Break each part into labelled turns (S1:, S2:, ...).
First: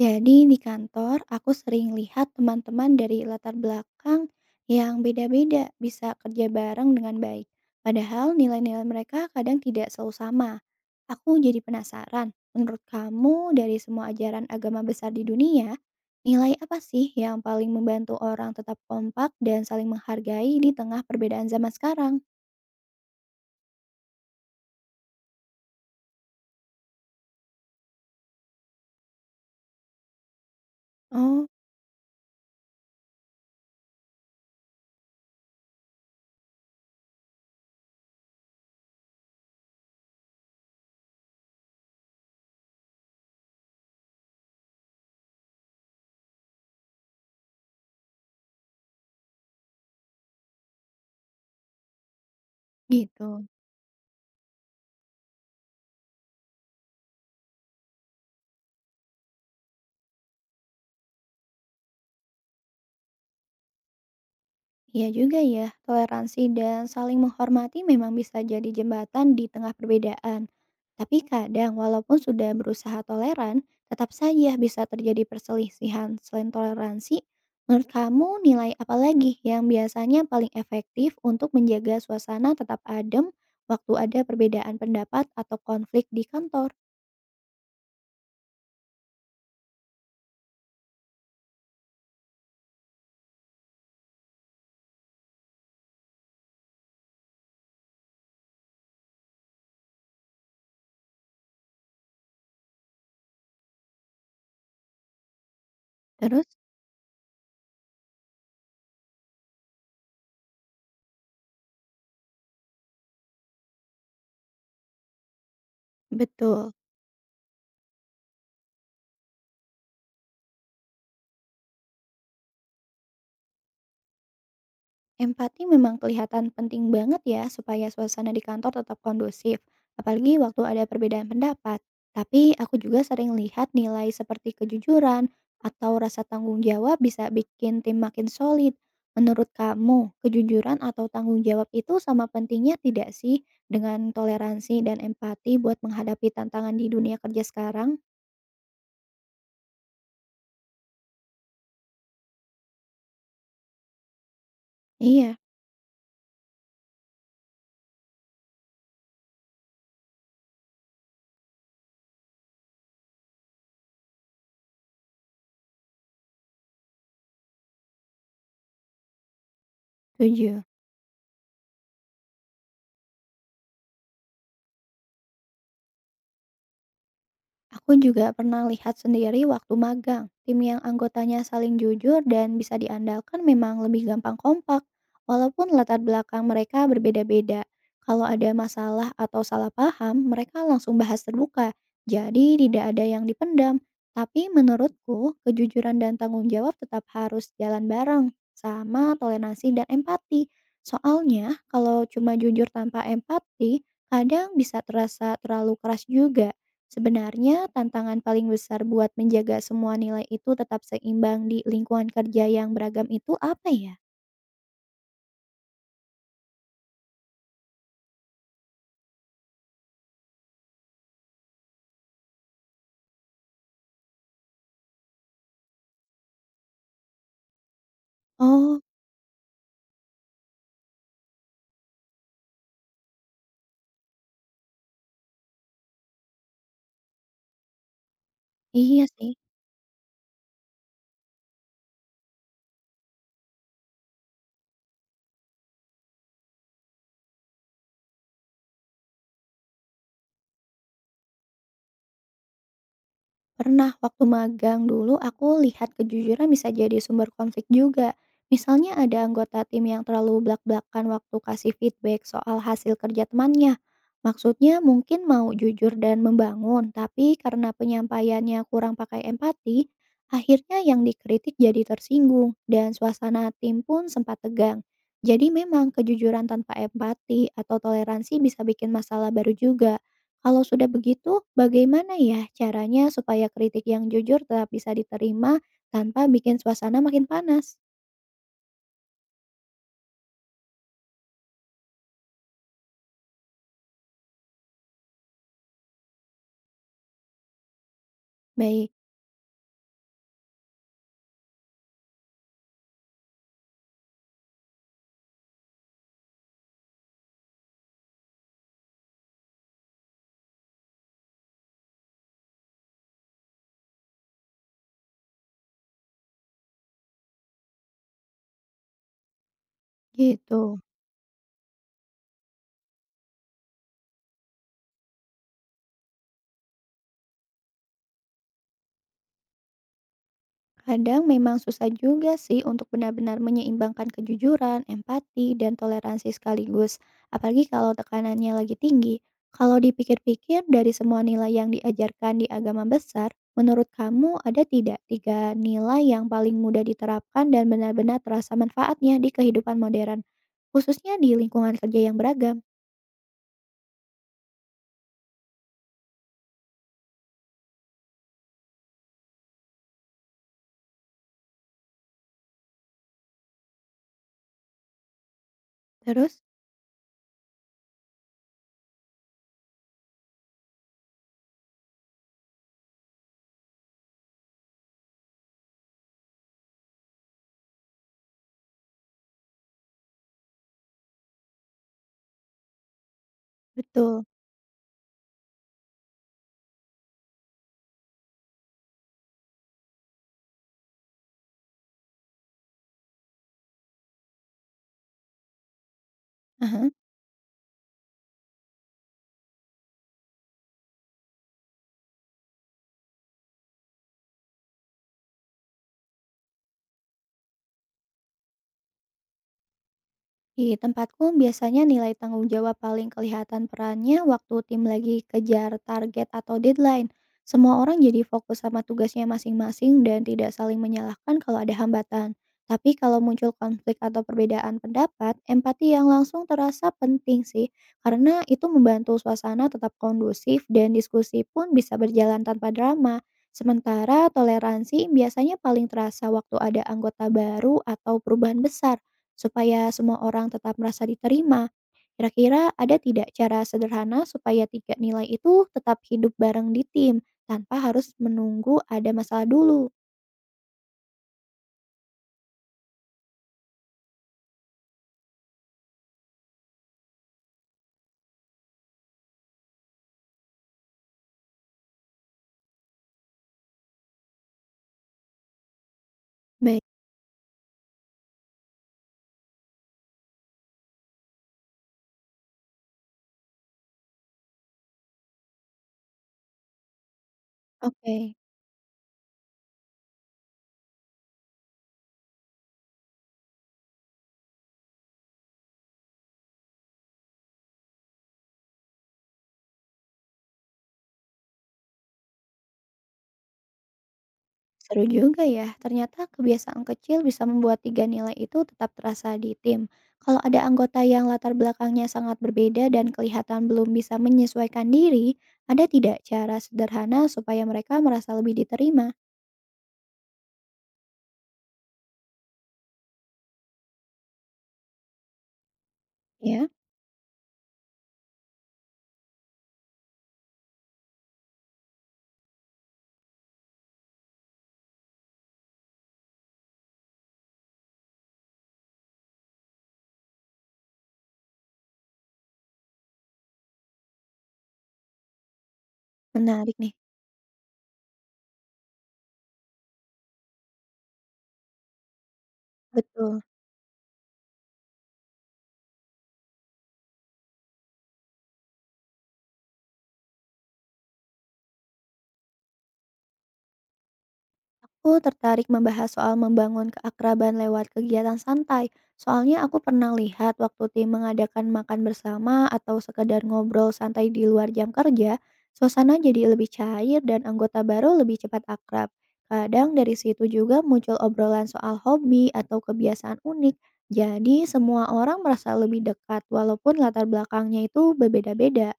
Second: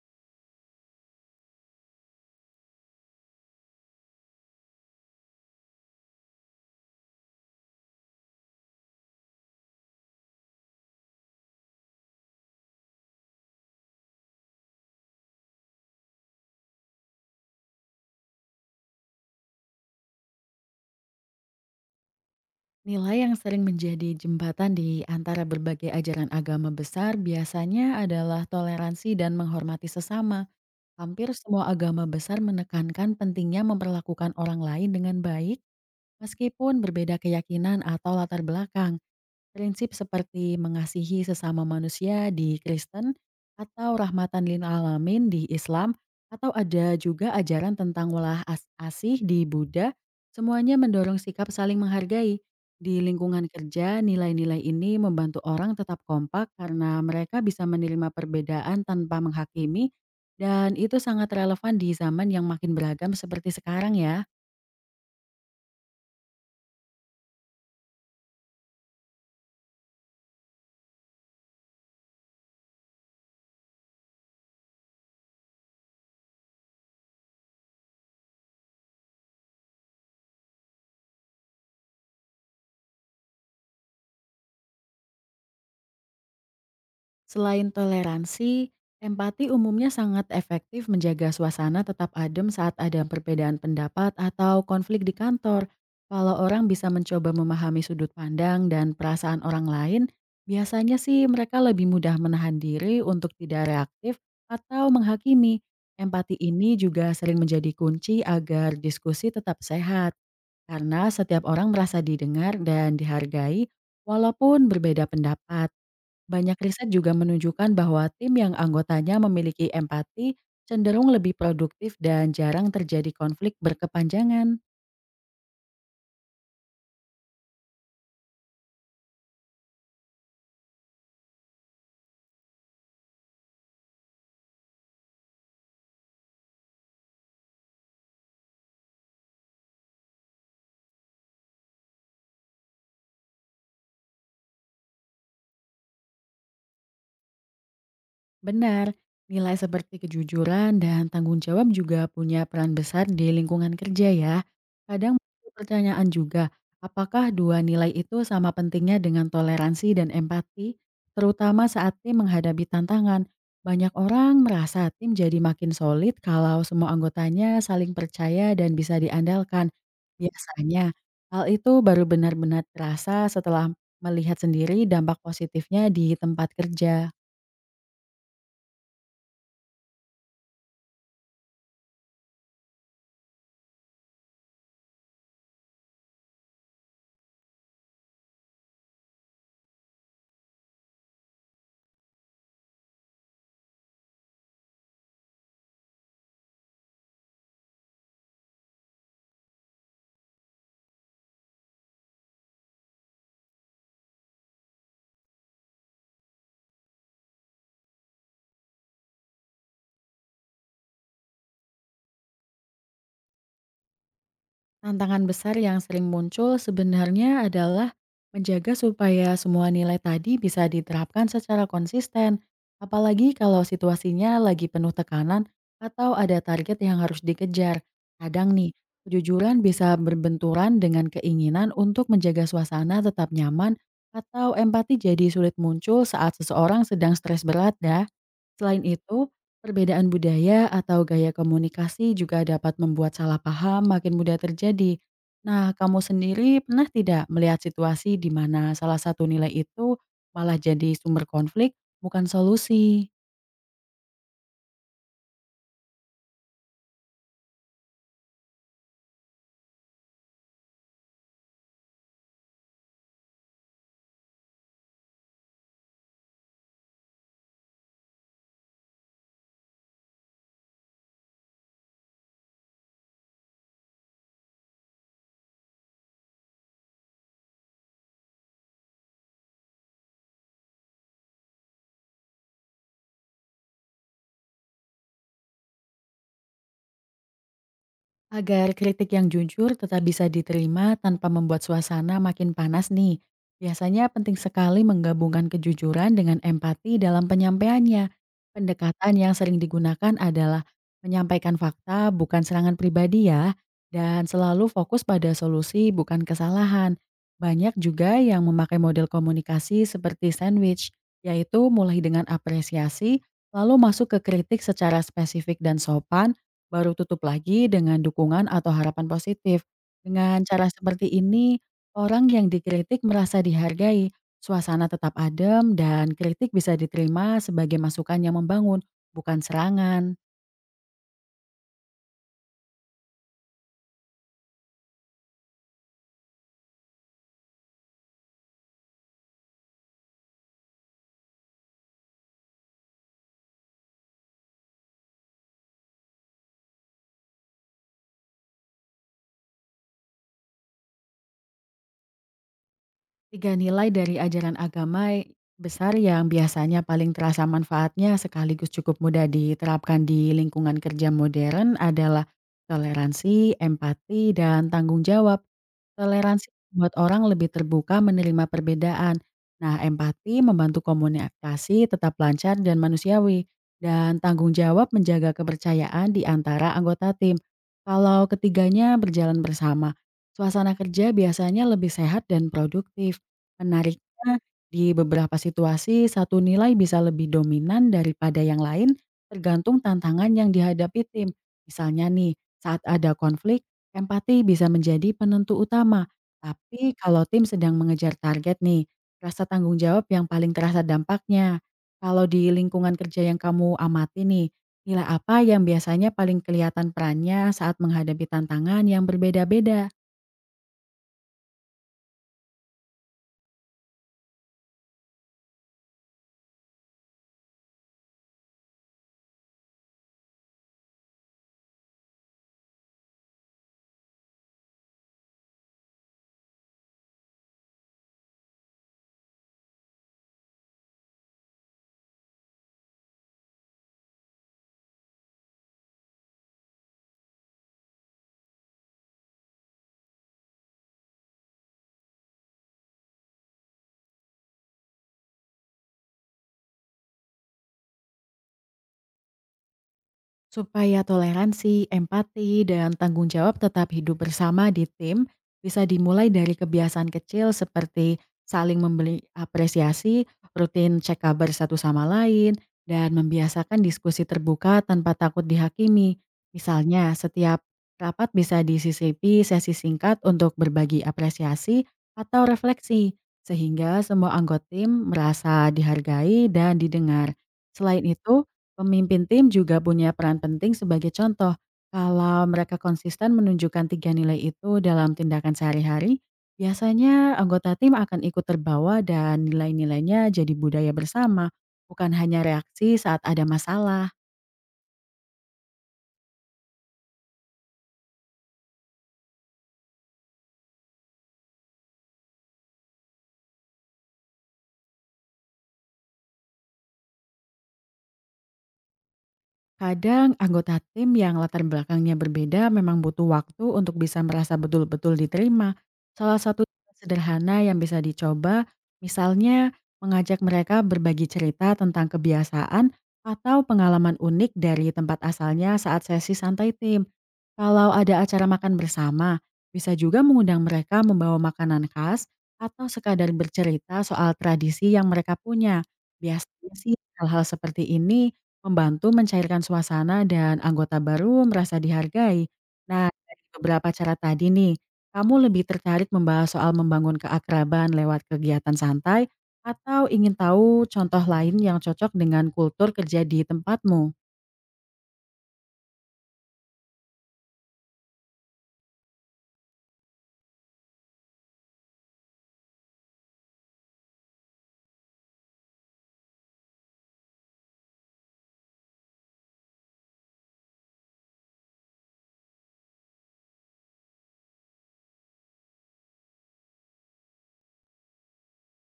S1: Jadi di kantor aku sering lihat teman-teman dari latar belakang yang beda-beda bisa kerja bareng dengan baik. Padahal nilai-nilai mereka kadang tidak selalu sama. Aku jadi penasaran, menurut kamu dari semua ajaran agama besar di dunia, nilai apa sih yang paling membantu orang tetap kompak dan saling menghargai di tengah perbedaan zaman sekarang?
S2: Nilai yang sering menjadi jembatan di antara berbagai ajaran agama besar biasanya adalah toleransi dan menghormati sesama. Hampir
S1: Oh,
S2: semua agama besar menekankan pentingnya memperlakukan orang lain dengan baik, meskipun berbeda keyakinan atau latar belakang. Prinsip seperti mengasihi sesama manusia di Kristen atau rahmatan lil alamin di Islam atau ada juga ajaran tentang welah asih di Buddha, semuanya mendorong sikap saling menghargai. Di
S1: gitu.
S2: lingkungan kerja, nilai-nilai ini membantu orang tetap kompak karena mereka bisa menerima perbedaan tanpa menghakimi, dan itu sangat relevan di zaman yang makin beragam seperti sekarang ya.
S1: Iya juga ya, toleransi dan saling menghormati memang bisa jadi jembatan di tengah perbedaan. Tapi kadang walaupun sudah berusaha toleran, tetap saja bisa terjadi perselisihan. Selain toleransi, menurut kamu nilai apa lagi yang biasanya paling efektif untuk menjaga suasana tetap adem waktu ada perbedaan pendapat atau konflik di kantor?
S2: Selain toleransi, empati umumnya sangat efektif menjaga suasana tetap adem saat ada perbedaan pendapat atau konflik di kantor. Kalau orang bisa mencoba memahami sudut pandang dan perasaan orang lain, biasanya sih mereka lebih mudah menahan diri untuk tidak reaktif atau menghakimi. Empati
S1: Terus,
S2: ini juga sering menjadi kunci agar diskusi tetap sehat, karena setiap orang merasa didengar dan dihargai walaupun berbeda pendapat. Banyak
S1: betul.
S2: riset juga menunjukkan bahwa tim yang anggotanya memiliki empati cenderung lebih produktif dan jarang terjadi konflik berkepanjangan.
S1: Empati memang kelihatan penting banget ya supaya suasana di kantor tetap kondusif, apalagi waktu ada perbedaan pendapat. Tapi aku juga sering lihat nilai seperti kejujuran atau rasa tanggung jawab bisa bikin tim makin solid. Menurut kamu, kejujuran atau tanggung jawab itu sama pentingnya tidak sih dengan toleransi dan empati buat menghadapi tantangan di dunia kerja sekarang?
S2: Benar, nilai seperti kejujuran dan tanggung jawab juga punya peran besar di lingkungan kerja ya. Kadang
S1: Iya,
S2: muncul pertanyaan juga, apakah dua nilai itu sama pentingnya dengan toleransi dan empati, terutama saat tim menghadapi tantangan. Banyak orang merasa tim jadi makin solid kalau semua anggotanya saling percaya dan bisa diandalkan.
S1: setuju.
S2: Biasanya, hal itu baru benar-benar terasa setelah melihat sendiri dampak positifnya di tempat kerja.
S1: Aku juga pernah lihat sendiri waktu magang, tim yang anggotanya saling jujur dan bisa diandalkan memang lebih gampang kompak, walaupun latar belakang mereka berbeda-beda. Kalau ada masalah atau salah paham, mereka langsung bahas terbuka, jadi tidak ada yang dipendam. Tapi menurutku, kejujuran dan tanggung jawab tetap harus jalan bareng, sama toleransi dan empati. Soalnya, kalau cuma jujur tanpa empati, kadang bisa terasa terlalu keras juga. Sebenarnya, tantangan paling besar buat menjaga semua nilai itu tetap seimbang di lingkungan kerja yang beragam itu apa ya?
S2: Tantangan besar yang sering muncul sebenarnya adalah menjaga supaya semua nilai tadi bisa diterapkan secara konsisten, apalagi kalau situasinya lagi penuh tekanan atau ada target yang harus dikejar. Kadang nih,
S1: Oh,
S2: kejujuran bisa berbenturan dengan keinginan untuk menjaga suasana tetap nyaman atau empati jadi sulit muncul saat seseorang sedang stres berat ya. Selain
S1: iya
S2: itu,
S1: sih.
S2: perbedaan budaya atau gaya komunikasi juga dapat membuat salah paham makin mudah terjadi. Nah, kamu sendiri pernah tidak melihat situasi di mana salah satu nilai itu malah jadi sumber konflik, bukan solusi?
S1: Pernah, waktu magang dulu aku lihat kejujuran bisa jadi sumber konflik juga. Misalnya ada anggota tim yang terlalu blak-blakan waktu kasih feedback soal hasil kerja temannya. Maksudnya mungkin mau jujur dan membangun, tapi karena penyampaiannya kurang pakai empati, akhirnya yang dikritik jadi tersinggung dan suasana tim pun sempat tegang. Jadi memang kejujuran tanpa empati atau toleransi bisa bikin masalah baru juga. Kalau sudah begitu, bagaimana ya caranya supaya kritik yang jujur tetap bisa diterima tanpa bikin suasana makin panas?
S2: Agar kritik yang jujur tetap bisa diterima tanpa membuat suasana makin panas nih. Biasanya penting sekali menggabungkan kejujuran dengan empati dalam penyampaiannya.
S1: Baik,
S2: Pendekatan yang sering digunakan adalah menyampaikan fakta bukan serangan pribadi ya, dan selalu fokus pada solusi bukan kesalahan. Banyak juga yang memakai model komunikasi seperti sandwich, yaitu mulai dengan apresiasi, lalu masuk ke kritik secara spesifik dan sopan, baru tutup lagi dengan dukungan atau harapan positif. Dengan cara
S1: gitu.
S2: seperti ini, orang yang dikritik merasa dihargai, suasana tetap adem, dan kritik bisa diterima sebagai masukan yang membangun, bukan serangan.
S1: Kadang memang susah juga sih untuk benar-benar menyeimbangkan kejujuran, empati, dan toleransi sekaligus. Apalagi kalau tekanannya lagi tinggi. Kalau dipikir-pikir dari semua nilai yang diajarkan di agama besar, menurut kamu ada tidak tiga nilai yang paling mudah diterapkan dan benar-benar terasa manfaatnya di kehidupan modern, khususnya di lingkungan kerja yang beragam?
S2: 3 nilai dari ajaran agama besar yang biasanya paling terasa manfaatnya sekaligus cukup mudah diterapkan di lingkungan kerja modern adalah toleransi, empati, dan tanggung jawab.
S1: Terus?
S2: Toleransi membuat orang lebih terbuka menerima perbedaan. Nah, empati membantu komunikasi tetap lancar dan manusiawi. Dan tanggung jawab menjaga kepercayaan di antara anggota tim. Kalau ketiganya berjalan bersama, suasana kerja biasanya lebih sehat dan produktif.
S1: Betul.
S2: Menariknya, di beberapa situasi, satu nilai bisa lebih dominan daripada yang lain tergantung tantangan yang dihadapi tim. Misalnya nih, saat ada konflik, empati bisa menjadi penentu utama.
S1: Aha.
S2: Tapi kalau tim sedang mengejar target nih, rasa tanggung jawab yang paling terasa dampaknya. Kalau di lingkungan kerja yang kamu amati nih, nilai apa yang biasanya paling kelihatan perannya saat menghadapi tantangan yang berbeda-beda?
S1: Di tempatku biasanya nilai tanggung jawab paling kelihatan perannya waktu tim lagi kejar target atau deadline. Semua orang jadi fokus sama tugasnya masing-masing dan tidak saling menyalahkan kalau ada hambatan. Tapi kalau muncul konflik atau perbedaan pendapat, empati yang langsung terasa penting sih, karena itu membantu suasana tetap kondusif dan diskusi pun bisa berjalan tanpa drama. Sementara toleransi biasanya paling terasa waktu ada anggota baru atau perubahan besar. Supaya semua orang tetap merasa diterima, kira-kira ada tidak cara sederhana supaya tiga nilai itu tetap hidup bareng di tim, tanpa harus menunggu ada masalah dulu?
S2: Supaya toleransi, empati, dan tanggung jawab tetap hidup bersama di tim, bisa dimulai dari kebiasaan kecil seperti saling memberi apresiasi, rutin cek kabar satu sama lain, dan membiasakan diskusi terbuka tanpa takut dihakimi.
S1: Baik,
S2: Misalnya, setiap rapat bisa disisipi sesi singkat untuk berbagi apresiasi atau refleksi, sehingga semua anggota tim merasa dihargai dan didengar. Selain
S1: oke.
S2: itu, pemimpin tim juga punya peran penting sebagai contoh. Kalau mereka konsisten menunjukkan tiga nilai itu dalam tindakan sehari-hari, biasanya anggota tim akan ikut terbawa dan nilai-nilainya jadi budaya bersama, bukan hanya reaksi saat ada masalah.
S1: Seru juga ya, ternyata kebiasaan kecil bisa membuat tiga nilai itu tetap terasa di tim. Kalau ada anggota yang latar belakangnya sangat berbeda dan kelihatan belum bisa menyesuaikan diri, ada tidak cara sederhana supaya mereka merasa lebih diterima?
S2: Kadang anggota tim yang latar belakangnya berbeda memang butuh waktu untuk bisa merasa betul-betul diterima. Salah satu
S1: Ya,
S2: cara sederhana yang bisa dicoba, misalnya mengajak mereka berbagi cerita tentang kebiasaan atau pengalaman unik dari tempat asalnya saat sesi santai tim. Kalau ada acara makan bersama, bisa juga mengundang mereka membawa makanan khas atau sekadar bercerita soal tradisi yang mereka punya. Biasanya
S1: menarik nih.
S2: sih hal-hal seperti ini membantu mencairkan suasana dan anggota baru merasa dihargai. Nah,
S1: Betul.
S2: dari beberapa cara tadi nih, kamu lebih tertarik membahas soal membangun keakraban lewat kegiatan santai atau ingin tahu contoh lain yang cocok dengan kultur kerja di tempatmu?
S1: Aku tertarik membahas soal membangun keakraban lewat kegiatan santai. Soalnya aku pernah lihat waktu tim mengadakan makan bersama atau sekedar ngobrol santai di luar jam kerja, suasana jadi lebih cair dan anggota baru lebih cepat akrab. Kadang dari situ juga muncul obrolan soal hobi atau kebiasaan unik. Jadi semua orang merasa lebih dekat walaupun latar belakangnya itu berbeda-beda.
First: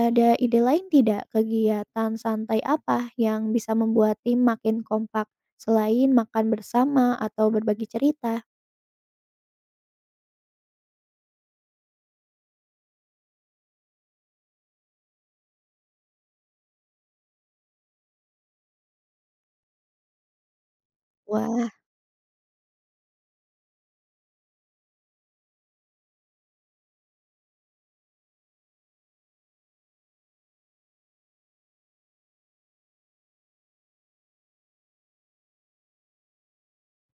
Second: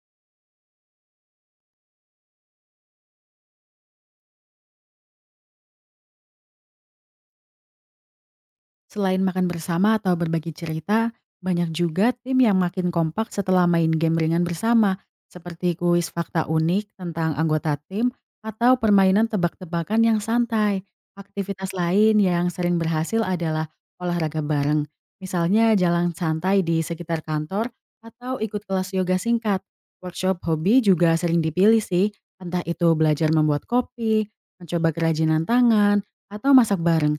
S1: Ada ide lain tidak, kegiatan santai apa yang bisa membuat tim makin kompak, selain makan bersama atau berbagi cerita?
S2: Selain makan bersama atau berbagi cerita, banyak juga tim yang makin kompak setelah main game ringan bersama, seperti kuis fakta unik tentang anggota tim atau permainan tebak-tebakan yang santai.
S1: Wah,
S2: Aktivitas lain yang sering berhasil adalah olahraga bareng, misalnya jalan santai di sekitar kantor atau ikut kelas yoga singkat. Workshop hobi juga sering dipilih sih, entah itu belajar membuat kopi, mencoba kerajinan tangan, atau masak bareng.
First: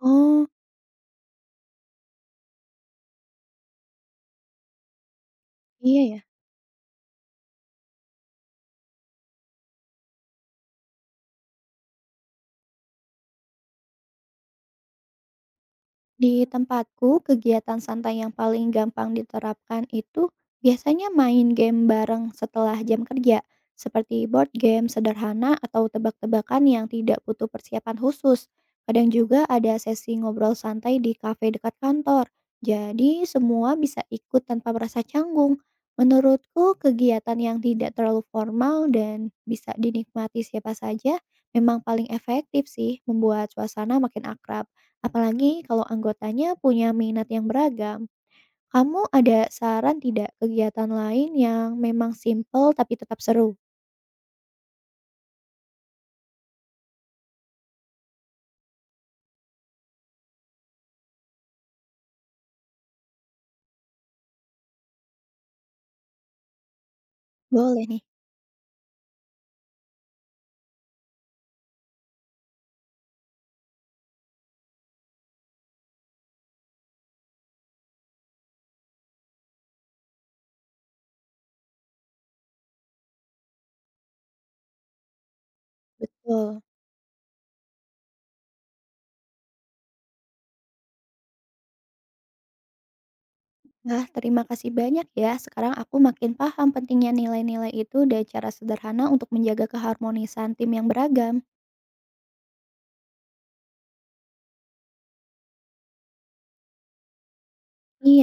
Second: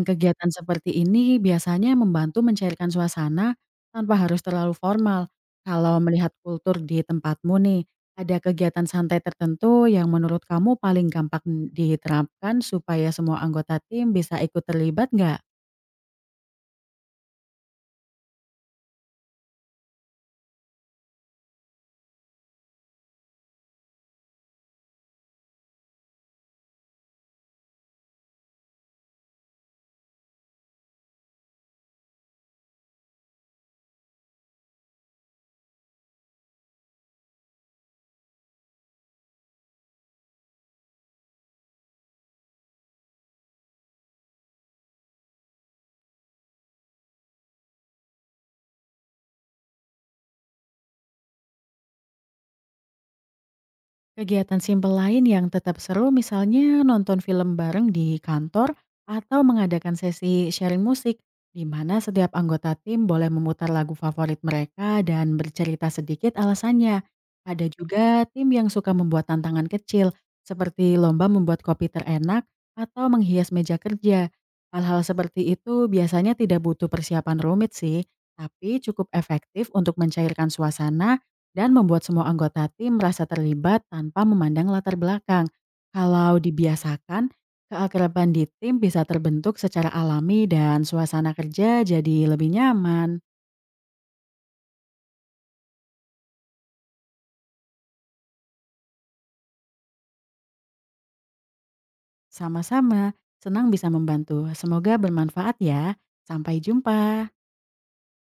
S1: oh,
S2: seperti ini biasanya membantu mencairkan suasana tanpa harus terlalu formal. Kalau
S1: iya ya.
S2: melihat kultur di tempatmu nih, ada kegiatan santai tertentu yang menurut kamu paling gampang diterapkan supaya semua anggota tim bisa ikut terlibat nggak?
S1: Di tempatku, kegiatan santai yang paling gampang diterapkan itu biasanya main game bareng setelah jam kerja, seperti board game sederhana atau tebak-tebakan yang tidak butuh persiapan khusus. Kadang juga ada sesi ngobrol santai di kafe dekat kantor, jadi semua bisa ikut tanpa merasa canggung. Menurutku, kegiatan yang tidak terlalu formal dan bisa dinikmati siapa saja memang paling efektif sih membuat suasana makin akrab. Apalagi kalau anggotanya punya minat yang beragam. Kamu ada saran tidak kegiatan lain yang memang simple tapi tetap seru?
S2: Kegiatan simpel lain yang tetap seru misalnya nonton film bareng di kantor atau mengadakan sesi sharing musik di mana setiap anggota tim boleh memutar lagu favorit mereka dan bercerita sedikit alasannya. Ada
S1: Boleh nih.
S2: juga tim yang suka membuat tantangan kecil seperti lomba membuat kopi terenak atau menghias meja kerja. Hal-hal seperti itu biasanya tidak butuh persiapan rumit sih, tapi cukup efektif untuk mencairkan suasana dan membuat semua anggota tim merasa terlibat tanpa memandang latar belakang. Kalau
S1: Betul.
S2: dibiasakan, keakraban di tim bisa terbentuk secara alami dan suasana kerja jadi lebih nyaman.
S1: Wah, terima kasih banyak ya. Sekarang aku makin paham pentingnya nilai-nilai itu dan cara sederhana untuk menjaga keharmonisan tim yang beragam.
S2: Sama-sama, senang bisa membantu. Semoga bermanfaat ya. Sampai jumpa.
S1: Iya.